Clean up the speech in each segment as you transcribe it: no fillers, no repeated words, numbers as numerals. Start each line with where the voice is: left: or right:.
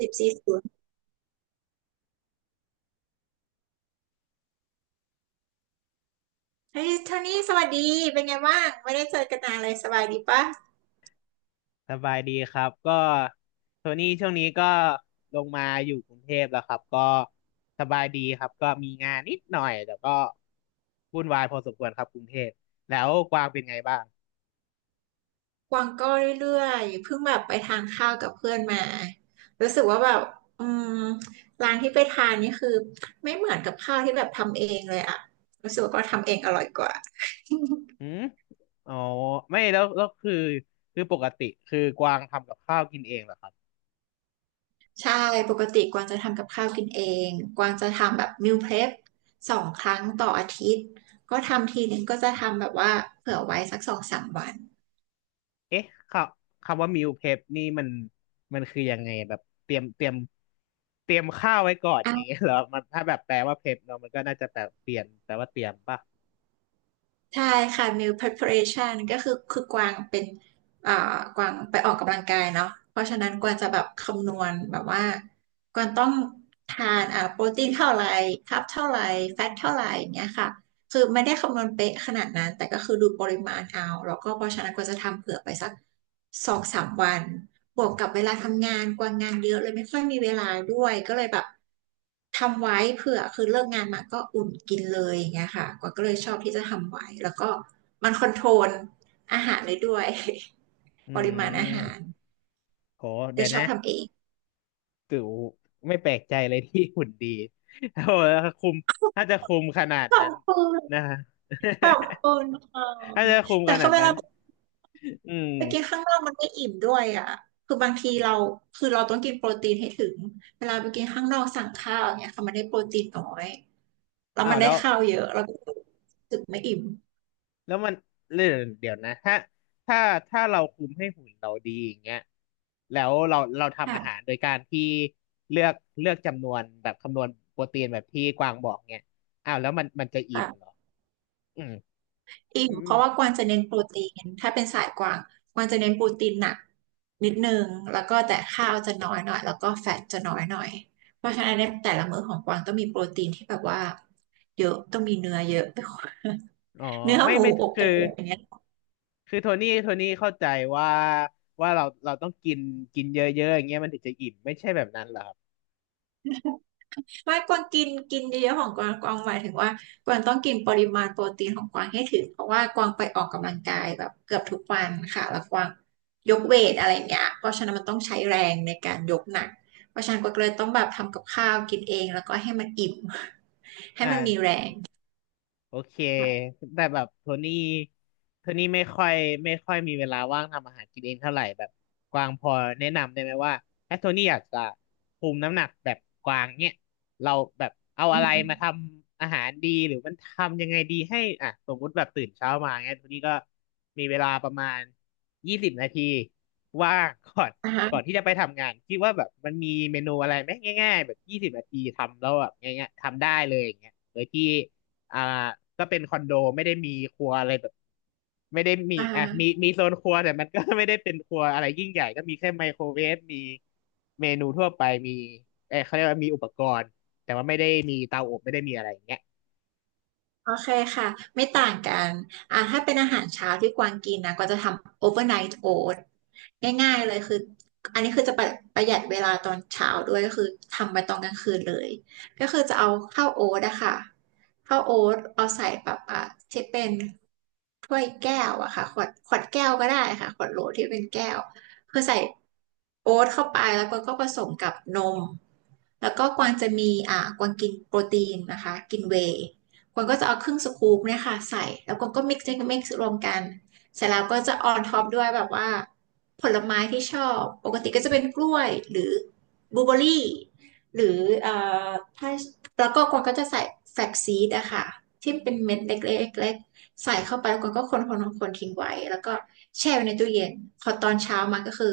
right: สิบสี่ศูนย์เฮ้ยโทนี่สวัสดี เป็นไงบ้างไม่ได้เจอกันนานเลยสบายดีปะ
left: สบายดีครับก็โทนี่ช่วงนี้ก็ลงมาอยู่กรุงเทพแล้วครับก็สบายดีครับก็มีงานนิดหน่อยแต่ก็วุ่นวายพอสมควรครับกรุงเทพแล้วกวางเป็นไงบ้าง
right: กวางก็เรื่อยๆเพิ่งแบบไปทานข้าวกับเพื่อนมารู้สึกว่าแบบอืมร้านที่ไปทานนี่คือไม่เหมือนกับข้าวที่แบบทำเองเลยอะรู้สึกว่าก็ทำเองอร่อยกว่า
left: หืมอ๋อไม่แล้วคือปกติคือกวางทำกับข้าวกินเองเหรอครับ
right: ใช่ ปกติกวางจะทำกับข้าวกินเองกวางจะทำแบบมิลเพลฟ2 ครั้งต่ออาทิตย์ก็ทำทีนึงก็จะทำแบบว่าเผื่อไว้สักสองสามวัน
left: เอ๊ะคคำว่ามิลเพปนี่มันคือยังไงแบบเตรียมเตรียมข้าวไว้ก่อนอย่างเงี้ยเหรอมันถ้าแบบแปลว่าเพปเนาะมันก็น่าจะแปลเปลี่ยนแปลว่าเตรียมป่ะ
right: ใช่ค่ะ meal preparation ก็คือกวางเป็นอ่ากวางไปออกกำลังกายเนาะเพราะฉะนั้นกวางจะแบบคำนวณแบบว่ากวางต้องทานโปรตีนเท่าไหร่คาร์บเท่าไหร่แฟตเท่าไหร่อย่างเงี้ยค่ะ คือไม่ได้คำนวณเป๊ะขนาดนั้นแต่ก็คือดูปริมาณเอาแล้วก็เพราะฉะนั้นก็จะทำเผื่อไปสักสองสามวันบวกกับเวลาทำงานกว่างานเยอะเลยไม่ค่อยมีเวลาด้วยก็เลยแบบทำไว้เผื่อคือเลิกงานมาก็อุ่นกินเลยอย่างเงี้ยค่ะกวางก็เลยชอบที่จะทำไว้แล้วก็มันคอนโทรลอาหารเลยด้วย
left: อื
right: ปริมาณอาหาร
left: ม โห
right: เล
left: เดี๋ย
right: ย
left: ว
right: ชอ
left: นะ
right: บทำเอง
left: ตู่ไม่แปลกใจเลยที่หุ่นดีโอ้โห้คุมถ้าจะคุมขนาด
right: ขอ
left: นั้
right: บ
left: น
right: คุณ
left: นะฮะ
right: ขอบคุณค่ะ
left: ถ้าจะคุม
right: แต่
left: ขนา
right: คือ
left: ด
right: เว
left: นั้
right: ลา
left: นอืม
right: ไปกินข้างนอกมันไม่อิ่มด้วยอ่ะคือบางทีเราคือเราต้องกินโปรตีนให้ถึง เวลาไปกินข้างนอกสั่งข้าวอย่างเนี่ยค่ะมันได้โปรตีนน้อย แล้ว
left: อ้า
right: มั
left: ว
right: นได้
left: แล้ว
right: ข้าวเยอะเราก็รู้สึกไม่อิ่ม
left: แล้วมันเรื่องเดี๋ยวนะถ้าถ้าเราคุมให้หุ่นเราดีอย่างเงี้ยแล้วเราทำอาหา
right: ค่ะ
left: รโดยการที่เลือกเลือกจำนวนแบบคำนวณโปรตีนแบบที่กวางบอกเงี้ยอ้าวแล้วมันจะอิ่มเหร
right: ค่ะ
left: ออืม
right: อิ่
left: อื
right: ม
left: ม
right: เพราะว่ากวางจะเน้นโปรตีนถ้าเป็นสายกวางกวางจะเน้นโปรตีนหนักนิดนึงแล้วก็แต่ข้าวจะน้อยหน่อยแล้วก็แฟตจะน้อยหน่อยเพราะฉะนั้นในแต่ละมื้อของกวางต้องมีโปรตีนที่แบบว่าเยอะต้องมีเนื้อเยอะ
left: อ๋อ
right: เนื้อ
left: ไม่
right: หมู
left: ไม่
right: อก
left: คือ
right: ไก่อย่างเงี้ย
left: คือโทนี่เข้าใจว่าว่าเราต้องกินกินเยอะๆอย่างเงี้ยมันถึงจะอิ่มไม่ใช่แบบนั้นเหรอครับ
right: ไม่กวางกินกินเยอะๆของกวางกวางหมายถึงว่ากวางต้องกินปริมาณโปรตีนของกวางให้ถึงเพราะว่ากวางไปออกกำลังกายแบบเกือบทุกวันค่ะแล้วกวางยกเวทอะไรอย่างเงี้ยเพราะฉะนั้นมันต้องใช้แรงในการยกหนักเพราะฉะนั้นกวางเลยต้องแบบทำกับข้าวกินเองแล้วก็ให้มันอิ่ม
left: อ
right: ให้มันมีแร
left: ่า
right: ง
left: โอเค
right: ค่ะ
left: แต่แบบโทนี่ไม่ค่อยมีเวลาว่างทำอาหารกินเองเท่าไหร่แบบกวางพอแนะนำได้ไหมว่าถ้าโทนี่อยากจะคุมน้ำหนักแบบกวางเนี่ยเราแบบเอา
right: อื
left: อะไรมาท
right: ม
left: ำอาหารดีหรือมันทำยังไงดีให้อ่ะสมมติแบบตื่นเช้ามาเนี่ยโทนี่ก็มีเวลาประมาณยี่สิบนาทีว่าง ก่อน
right: นะ
left: ก่อน
right: คะ
left: ที่จะไปทำงานคิดว่าแบบมันมีเมนูอะไรไหมง่ายๆแบบยี่สิบนาทีทำแล้วแบบง่ายๆทำได้เลยอย่างเงี้ยโดยที่ อ่าก็เป็นคอนโดไม่ได้มีครัวอะไรแบบไม่ได้มี
right: อ่
left: อ่ะมี
right: า
left: โซนครัวแต่มันก็ ไม่ได้เป็นครัวอะไรยิ่งใหญ่ก็มีแค่ไมโครเวฟมีเมนูทั่วไปมีเออเขาเรียกว่ามีอุปกรณ์แต่ว่าไม่ได้มีเตาอบไม่ได้มีอะไรอย่างเงี้ย
right: โอเคค่ะไม่ต่างกันถ้าเป็นอาหารเช้าที่กวางกินนะก็จะทำ overnight oat ง่ายๆเลยคืออันนี้คือจะประหยัดเวลาตอนเช้าด้วยก็คือทำไปตอนกลางคืนเลยก็คือจะเอาข้าวโอ๊ตอะค่ะข้าวโอ๊ตเอาใส่แบบอ่ะที่เป็นถ้วยแก้วอะค่ะขวดแก้วก็ได้ค่ะขวดโหลที่เป็นแก้วคือใส่โอ๊ตเข้าไปแล้วก็ผสมกับนมแล้วก็กวางจะมีกวางกินโปรตีนนะคะกินเวย์ คนก็จะเอาครึ่งสกู๊ปเนี่ยค่ะใส่แล้วคนก็มิกซ์รวมกันเสร็จแล้วก็จะออนท็อปด้วยแบบว่าผลไม้ที่ชอบปกติก็จะเป็นกล้วยหรือบลูเบอรรี่หรือเอ่อถ้าแล้วก็คนก็จะใส่แฟลกซีดอะค่ะที่เป็นเม็ดเล็กๆใส่เข้าไปแล้วคนก็คนๆนคนคนทิ้งไว้แล้วก็แช่ไว้ในตู้เย็นพอตอนเช้ามาก็คือ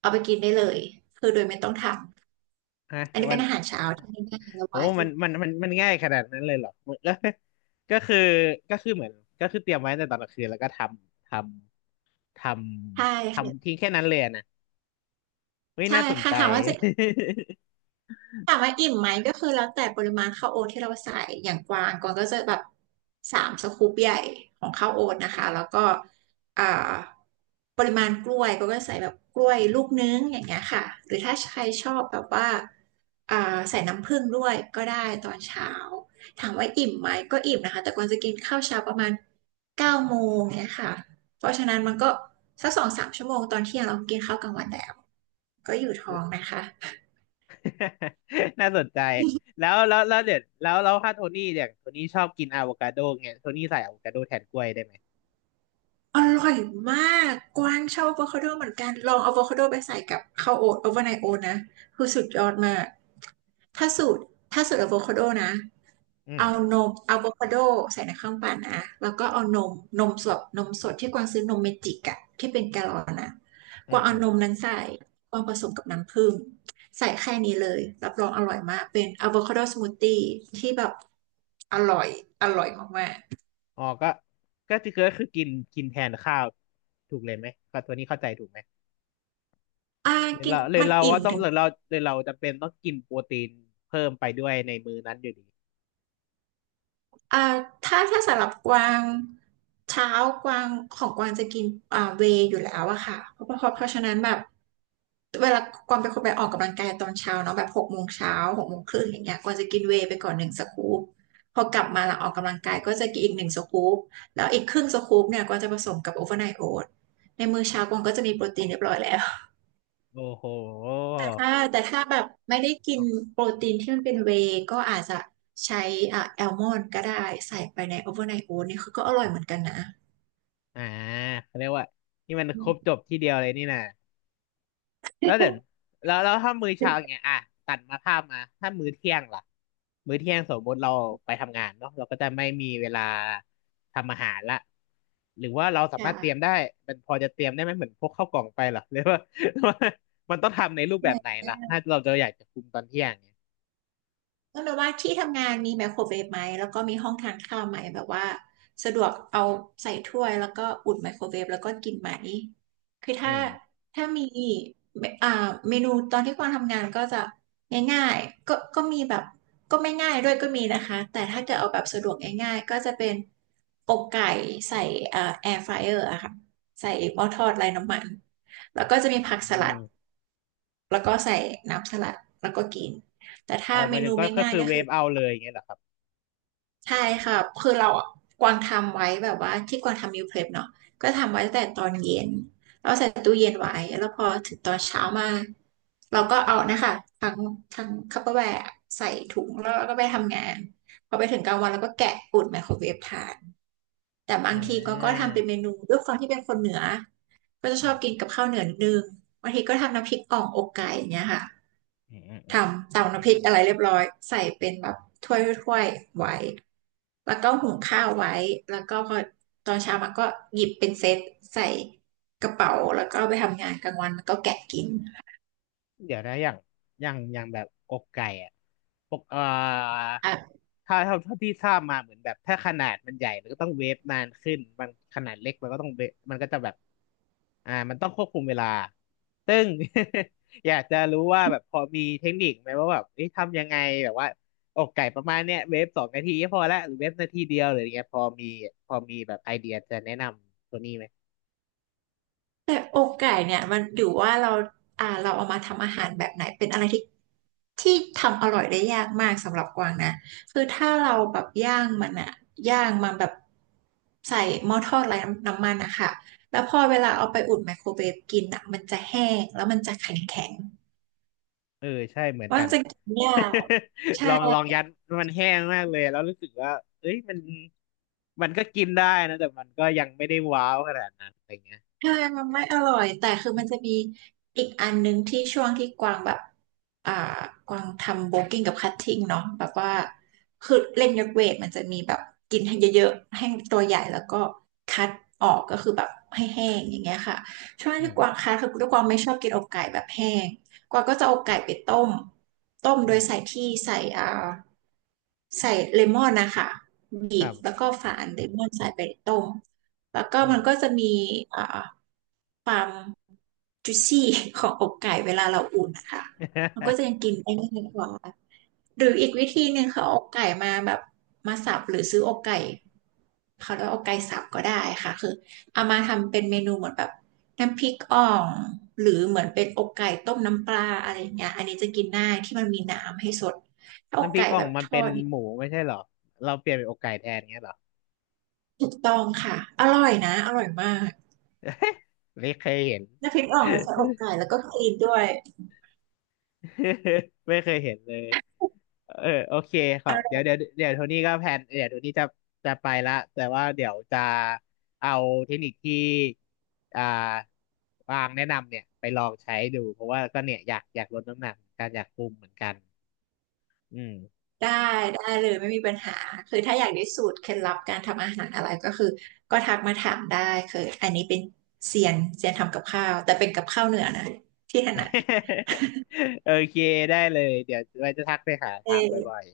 right: เอาไปกินได้เลยคือโดยไม่ต้องท
left: ฮะ
right: ำอันนี้
left: มั
right: เป็น
left: น
right: อาหารเช้าที่ง่ายๆและ
left: โห
right: ไว
left: มันง่ายขนาดนั้นเลยเหรอแล้ว ก็คือเหมือนก็คือเตรียมไว้ตั้งแต่ตอนกลางคืนแล้วก็ำทำท
right: ใช่
left: ทำ
right: ค่ะ
left: ทิ้งแค่นั้นเลยอะนะเฮ้ย
right: ใช่
left: น่าสน
right: ค่ะ
left: ใจ
right: ถามว่าจะ ถามว่าอิ่มไหมก็คือแล้วแต่ปริมาณข้าวโอ๊ตที่เราใส่อย่างกวางกวางก็จะแบบ3 สกู๊ปใหญ่ของข้าวโอ๊ตนะคะแล้วก็อ่าปริมาณกล้วยก็ใส่แบบกล้วยลูกนึงอย่างเงี้ยค่ะหรือถ้าใครชอบแบบว่าอ่าใส่น้ำผึ้งด้วยก็ได้ตอนเช้าถามว่าอิ่มไหมก็อิ่มนะคะแต่กวางจะกินข้าวเช้าประมาณ9 โมงเนี้ยค่ะเพราะฉะนั้นมันก็สักสองสามชั่วโมงตอนเที่ยงเรากินข้าวกลางวันแล้วก็อยู่ท้อง นะคะ
left: น่าสนใจแล้วแล้วแล้วเดี๋ยวแล้วแล้วถ้าโทนี่เนี่ยโทนี่ชอบกินอะโวคาโดเงี้ยโทนี่ใส่อะโวคาโดแทนกล้วยได้ไหม
right: อร่อยมาก กวางชอบอะโวคาโดเหมือนกัน ลองอะโวคาโดไปใส่กับข้าวโอ๊ตโอเวอร์ไนท์โอ๊ตนะคือสุดยอดมากถ้าสูตรถ้าสูตรอะโวคาโดนะ
left: อืม
right: เอานมอะโวคาโดใส่ในเครื่องปั่นนะ แล้วก็เอานมนมสดที่กวางซื้อนมเมจิกอะที่เป็นแกลลอนนะ
left: อื
right: ก
left: ม
right: วางเอา
left: อืม
right: นมนั้นใส่กวางผสมกับน้ำผึ้งใส่แค่นี้เลย รับรองอร่อยมากเป็นอะโวคาโดสมูทตี้ที่แบบอร่อยอร่อยมาก
left: อ๋อก็ก็คือกินกินแทนข้าวถูกเลยไหมก็โทนี่เข้าใจถูกไหม
right: ๆ
left: หรือ
right: กิน
left: เราหรือ
right: มัน
left: เรา
right: อิ่
left: ว่า
right: ม
left: ต้อง
right: ถึง
left: หรือเราจำเป็นต้องกินโปรตีนเพิ่มไปด้วยในมื้อนั้นอยู่ดี
right: อ่าถ้าสำหรับกวางเช้ากวางของกวางจะกินเวย์อยู่แล้วอะค่ะเพราะฉะนั้นแบบเวลากวางเป็นคนไปออกกำลังกายตอนเช้าเนาะแบบ6 โมงเช้า6 โมงครึ่งอย่างเงี้ยกวางจะกินเวย์ไปก่อนหนึ่งสกู๊ปพอกลับมาหลังออกกำลังกายก็จะกินอีกหนึ่งสกู๊ปแล้วอีกครึ่งสกู๊ปเนี่ยกวางจะผสมกับโอเวอร์ไนท์โอ๊ในมื้อเช้ากวางก็จะมีโปรตีนเรียบร้อยแล้ว
left: โอ้โห
right: ค่ะแต่ถ้าแบบไม่ได้กินโปรตีนที่มันเป็นเวย์ก็อาจจะใช้อ่ะแอลมอนด์ก็ได้ใส่ไปในโอเวอร์ไนท์โอ๊ตเนี่ยคือก็อร่อยเหมือนกันนะ
left: อ่าเขาเรียกว่านี่มัน
right: อื
left: ครบจ
right: ม
left: บที่เดียวเลยนี่นะ แล้วเดี๋ยวแล้วแล้วถ้ามื้อเช้าอย่างเงี้ยอ่ะตัดมาภาพมาถ้ามื้อเที่ยงล่ะมื้อเที่ยงสมมติเราไปทำงานเนาะเราก็จะไม่มีเวลาทำอาหารละหรือว่าเราสามารถเตรียม
right: ค่
left: ได้มันพอจะเตรียมได้ไหมเหมือนพกข้าวกล่องไปเหรอ หรือว่า มันต้องทำในรูปแบบไหนล่ะ
right: ะ
left: ถ้าเราจะอยากจะคุมตอนเที่ยงเนี่ย
right: ก็แบบว่าที่ทำงานมีไมโครเวฟไหมแล้วก็มีห้องทานข้าวไหมแบบว่าสะดวกเอาใส่ถ้วยแล้วก็อุ่นไมโครเวฟแล้วก็กินไหมคือ
left: อื
right: ถ้า
left: ม
right: ถ้ามีอ่าเมนูตอนที่กวางทำงานก็จะง่ายๆก็มีแบบก็ไม่ง่ายด้วยก็มีนะคะแต่ถ้าเกิดเอาแบบสะดวกง่ายๆก็จะเป็นอกไก่ใส่แอร์ฟรายเออร์อะค่ะใส่หม้อทอดไร้น้ำมันแล้วก็จะมีผักส
left: อื
right: ลัด
left: ม
right: แล้วก็ใส่น้ำสลัดแล้วก็กินแต่
left: อ๋
right: ถ้า
left: อห
right: เม
left: มายถึ
right: นู
left: งก็
right: ไม่
left: ก็
right: ง่าย
left: คือ
right: ก็
left: เว
right: คือ
left: ฟเอาเลยอย่างเงี้ยเหรอครับ
right: ใช่ค่ะคือเราอะกวางทำไว้แบบว่าที่กวางทำมิลเพลปเนาะก็ทำไว้ตั้งแต่ตอนเย็นแล้วใส่ตู้เย็นไว้ แล้วพอถึงตอนเช้ามาเราก็เอานะคะทั้งทั้งคัพเปอร์แวร์ใส่ถุงแล้วเราก็ไปทำงาน พอไปถึงกลางวันเราก็แกะอุ่นไมโครเวฟทาน แต่บาง
left: อ่
right: ทีก็
left: า
right: ทำเป็นเมนูด้วยความที่เป็นคนเหนือก็จะ
left: อื
right: ชอ
left: ม
right: บกินกับข้าวเหนือนิดนึงบางทีก็ทำน้ำพริกอ่องอกไก่อย่างเงี้ยค่ะ
left: อืมอืมอื
right: ท
left: ม
right: ำตำน้ำพริกอะไรเรียบร้อยใส่เป็นแบบถ้วยถ้วยไว้แล้วก็หุงข้าวไว้แล้วก็พอตอนเช้ามันก็หยิบเป็นเซตใส่กระเป๋าแล้วก็ไปทำงานกลางวันมันก็แกะกิน
left: เดี๋ยวนะอย่างแบบอกไก่อ่ะปก
right: ค่ะ
left: ถ้าเท่าที่ทราบมาเหมือนแบบถ้าขนาดมันใหญ่มันก็ต้องเวฟนานขึ้นบางขนาดเล็กมันก็ต้องเวฟมันก็จะแบบอ่ามันต้องควบคุมเวลาซึ่ง อยากจะรู้ว่าแบบพอมีเทคนิคไหมว่าแบบเอ๊ะทำยังไงแบบว่าอกไก่ประมาณเนี้ยเวฟ2 นาทีก็พอละหรือเวฟนาทีเดียวหรืออย่างเงี้ยพอมีแบบไอเดียจะแนะนำตัวนี้ไหม
right: แต่อกไก่เนี่ยมันอยู่ว่าเราเราเอามาทำอาหารแบบไหนเป็นอะไรที่ ที่ทำอร่อยได้ยากมากสำหรับกวางนะคือถ้าเราแบบย่างมันแบบใส่หม้อทอดไร้น้ำมันอะค่ะแล้วพอเวลาเอาไปอุ่นไมโครเวฟกินอะมันจะแห้งแล้วมันจะแข็งแข็ง
left: เออใช่เหมือน
right: ว่า
left: กั
right: ง
left: น
right: จะกินยากใช่
left: ลองยัดมันแห้งมากเลยแล้วรู้สึกว่าเอ้ยมันก็กินได้นะแต่มันก็ยังไม่ได้ว้าวขนาดนั้นอะไรเงี้ย
right: ใช่มันไม่อร่อยแต่คือมันจะมีอีกอันนึงที่ช่วงที่กวางแบบอ่ากวางทำโบกิ้งกับคัตติ้งเนาะแบบว่าคือเล่นยกเวทมันจะมีแบบกินให้เยอะๆให้ตัวใหญ่แล้วก็คัดออกก็คือแบบให้แห้งอย่างเงี้ยค่ะช่วง
left: อื
right: ที่
left: ม
right: กวางคัดคือด้วยความไม่ชอบกินอกไก่แบบแห้งกวางก็จะเอาไก่ไปต้มต้ม
left: อื
right: โดย
left: ม
right: ใส่ที่ใส่อ่าใส่เลมอนนะคะบี
left: ครั
right: บแล้ว
left: บ
right: ก็ฝานเลมอนใส่ไปต้มแล้วก็
left: อืม
right: มันก็จะมีอ่า ความจุซี่ของอกไก่เวลาเราอุ่นนะคะมันก็จะ ยังกินได้ง่ายกว่าหรืออีกวิธีหนึ่งคือเอาอกไก่มาแบบมาสับหรือซื้ออกไก่เขาเรียกว่าอกไก่สับก็ได้ค่ะคือเอามาทำเป็นเมนูเหมือนแบบน้ำพริกอ่องหรือเหมือนเป็นอกไก่ต้มน้ำปลาอะไรอย่างเงี้ยอันนี้จะกินง่ายที่มันมีน้ำให้สดถ้าอก
left: น้ำพริ
right: ไก่
left: กอ่อ
right: แบ
left: ง
right: บ
left: มั
right: ท
left: น
right: อ
left: เป็น
right: ดนี่
left: หมูไม่ใช่เหรอเราเปลี่ยนเป็นอกไก่แทนเงี้ยเหรอ
right: ถูกต้องค่ะอร่อยนะอร่อยมาก
left: ไม่เคยเห็น
right: น้ำพริกอ่องแล้วใช้อกไก่แล้วก็คลีนด้วย
left: ไม่เคยเห็นเลย เออโอเคค่ะเดี๋ยวโทนี่ก็แพลนเดี๋ยวโทนี่จะจะไปละแต่ว่าเดี๋ยวจะเอาเทคนิคที่อ่าวางแนะนำเนี่ยไปลองใช้ดูเพราะว่าก็เนี่ยอยากลดน้ำหนักเหมือนกันอยากคุมเหมือนกันอืม
right: ได้ได้เลยไม่มีปัญหาคือถ้าอยากได้สูตรเคล็ดลับการทำอาหารอะไรก็คือก็ทักมาถามได้คืออันนี้เป็นเซียนเซียนทำกับข้าวแต่เป็นกับข้าวเหนือนะที่ถนัด
left: โอเคได้เลยเดี๋ยวไว้จะทักไปหา
right: เอ
left: ถามบ่อ
right: อ
left: ย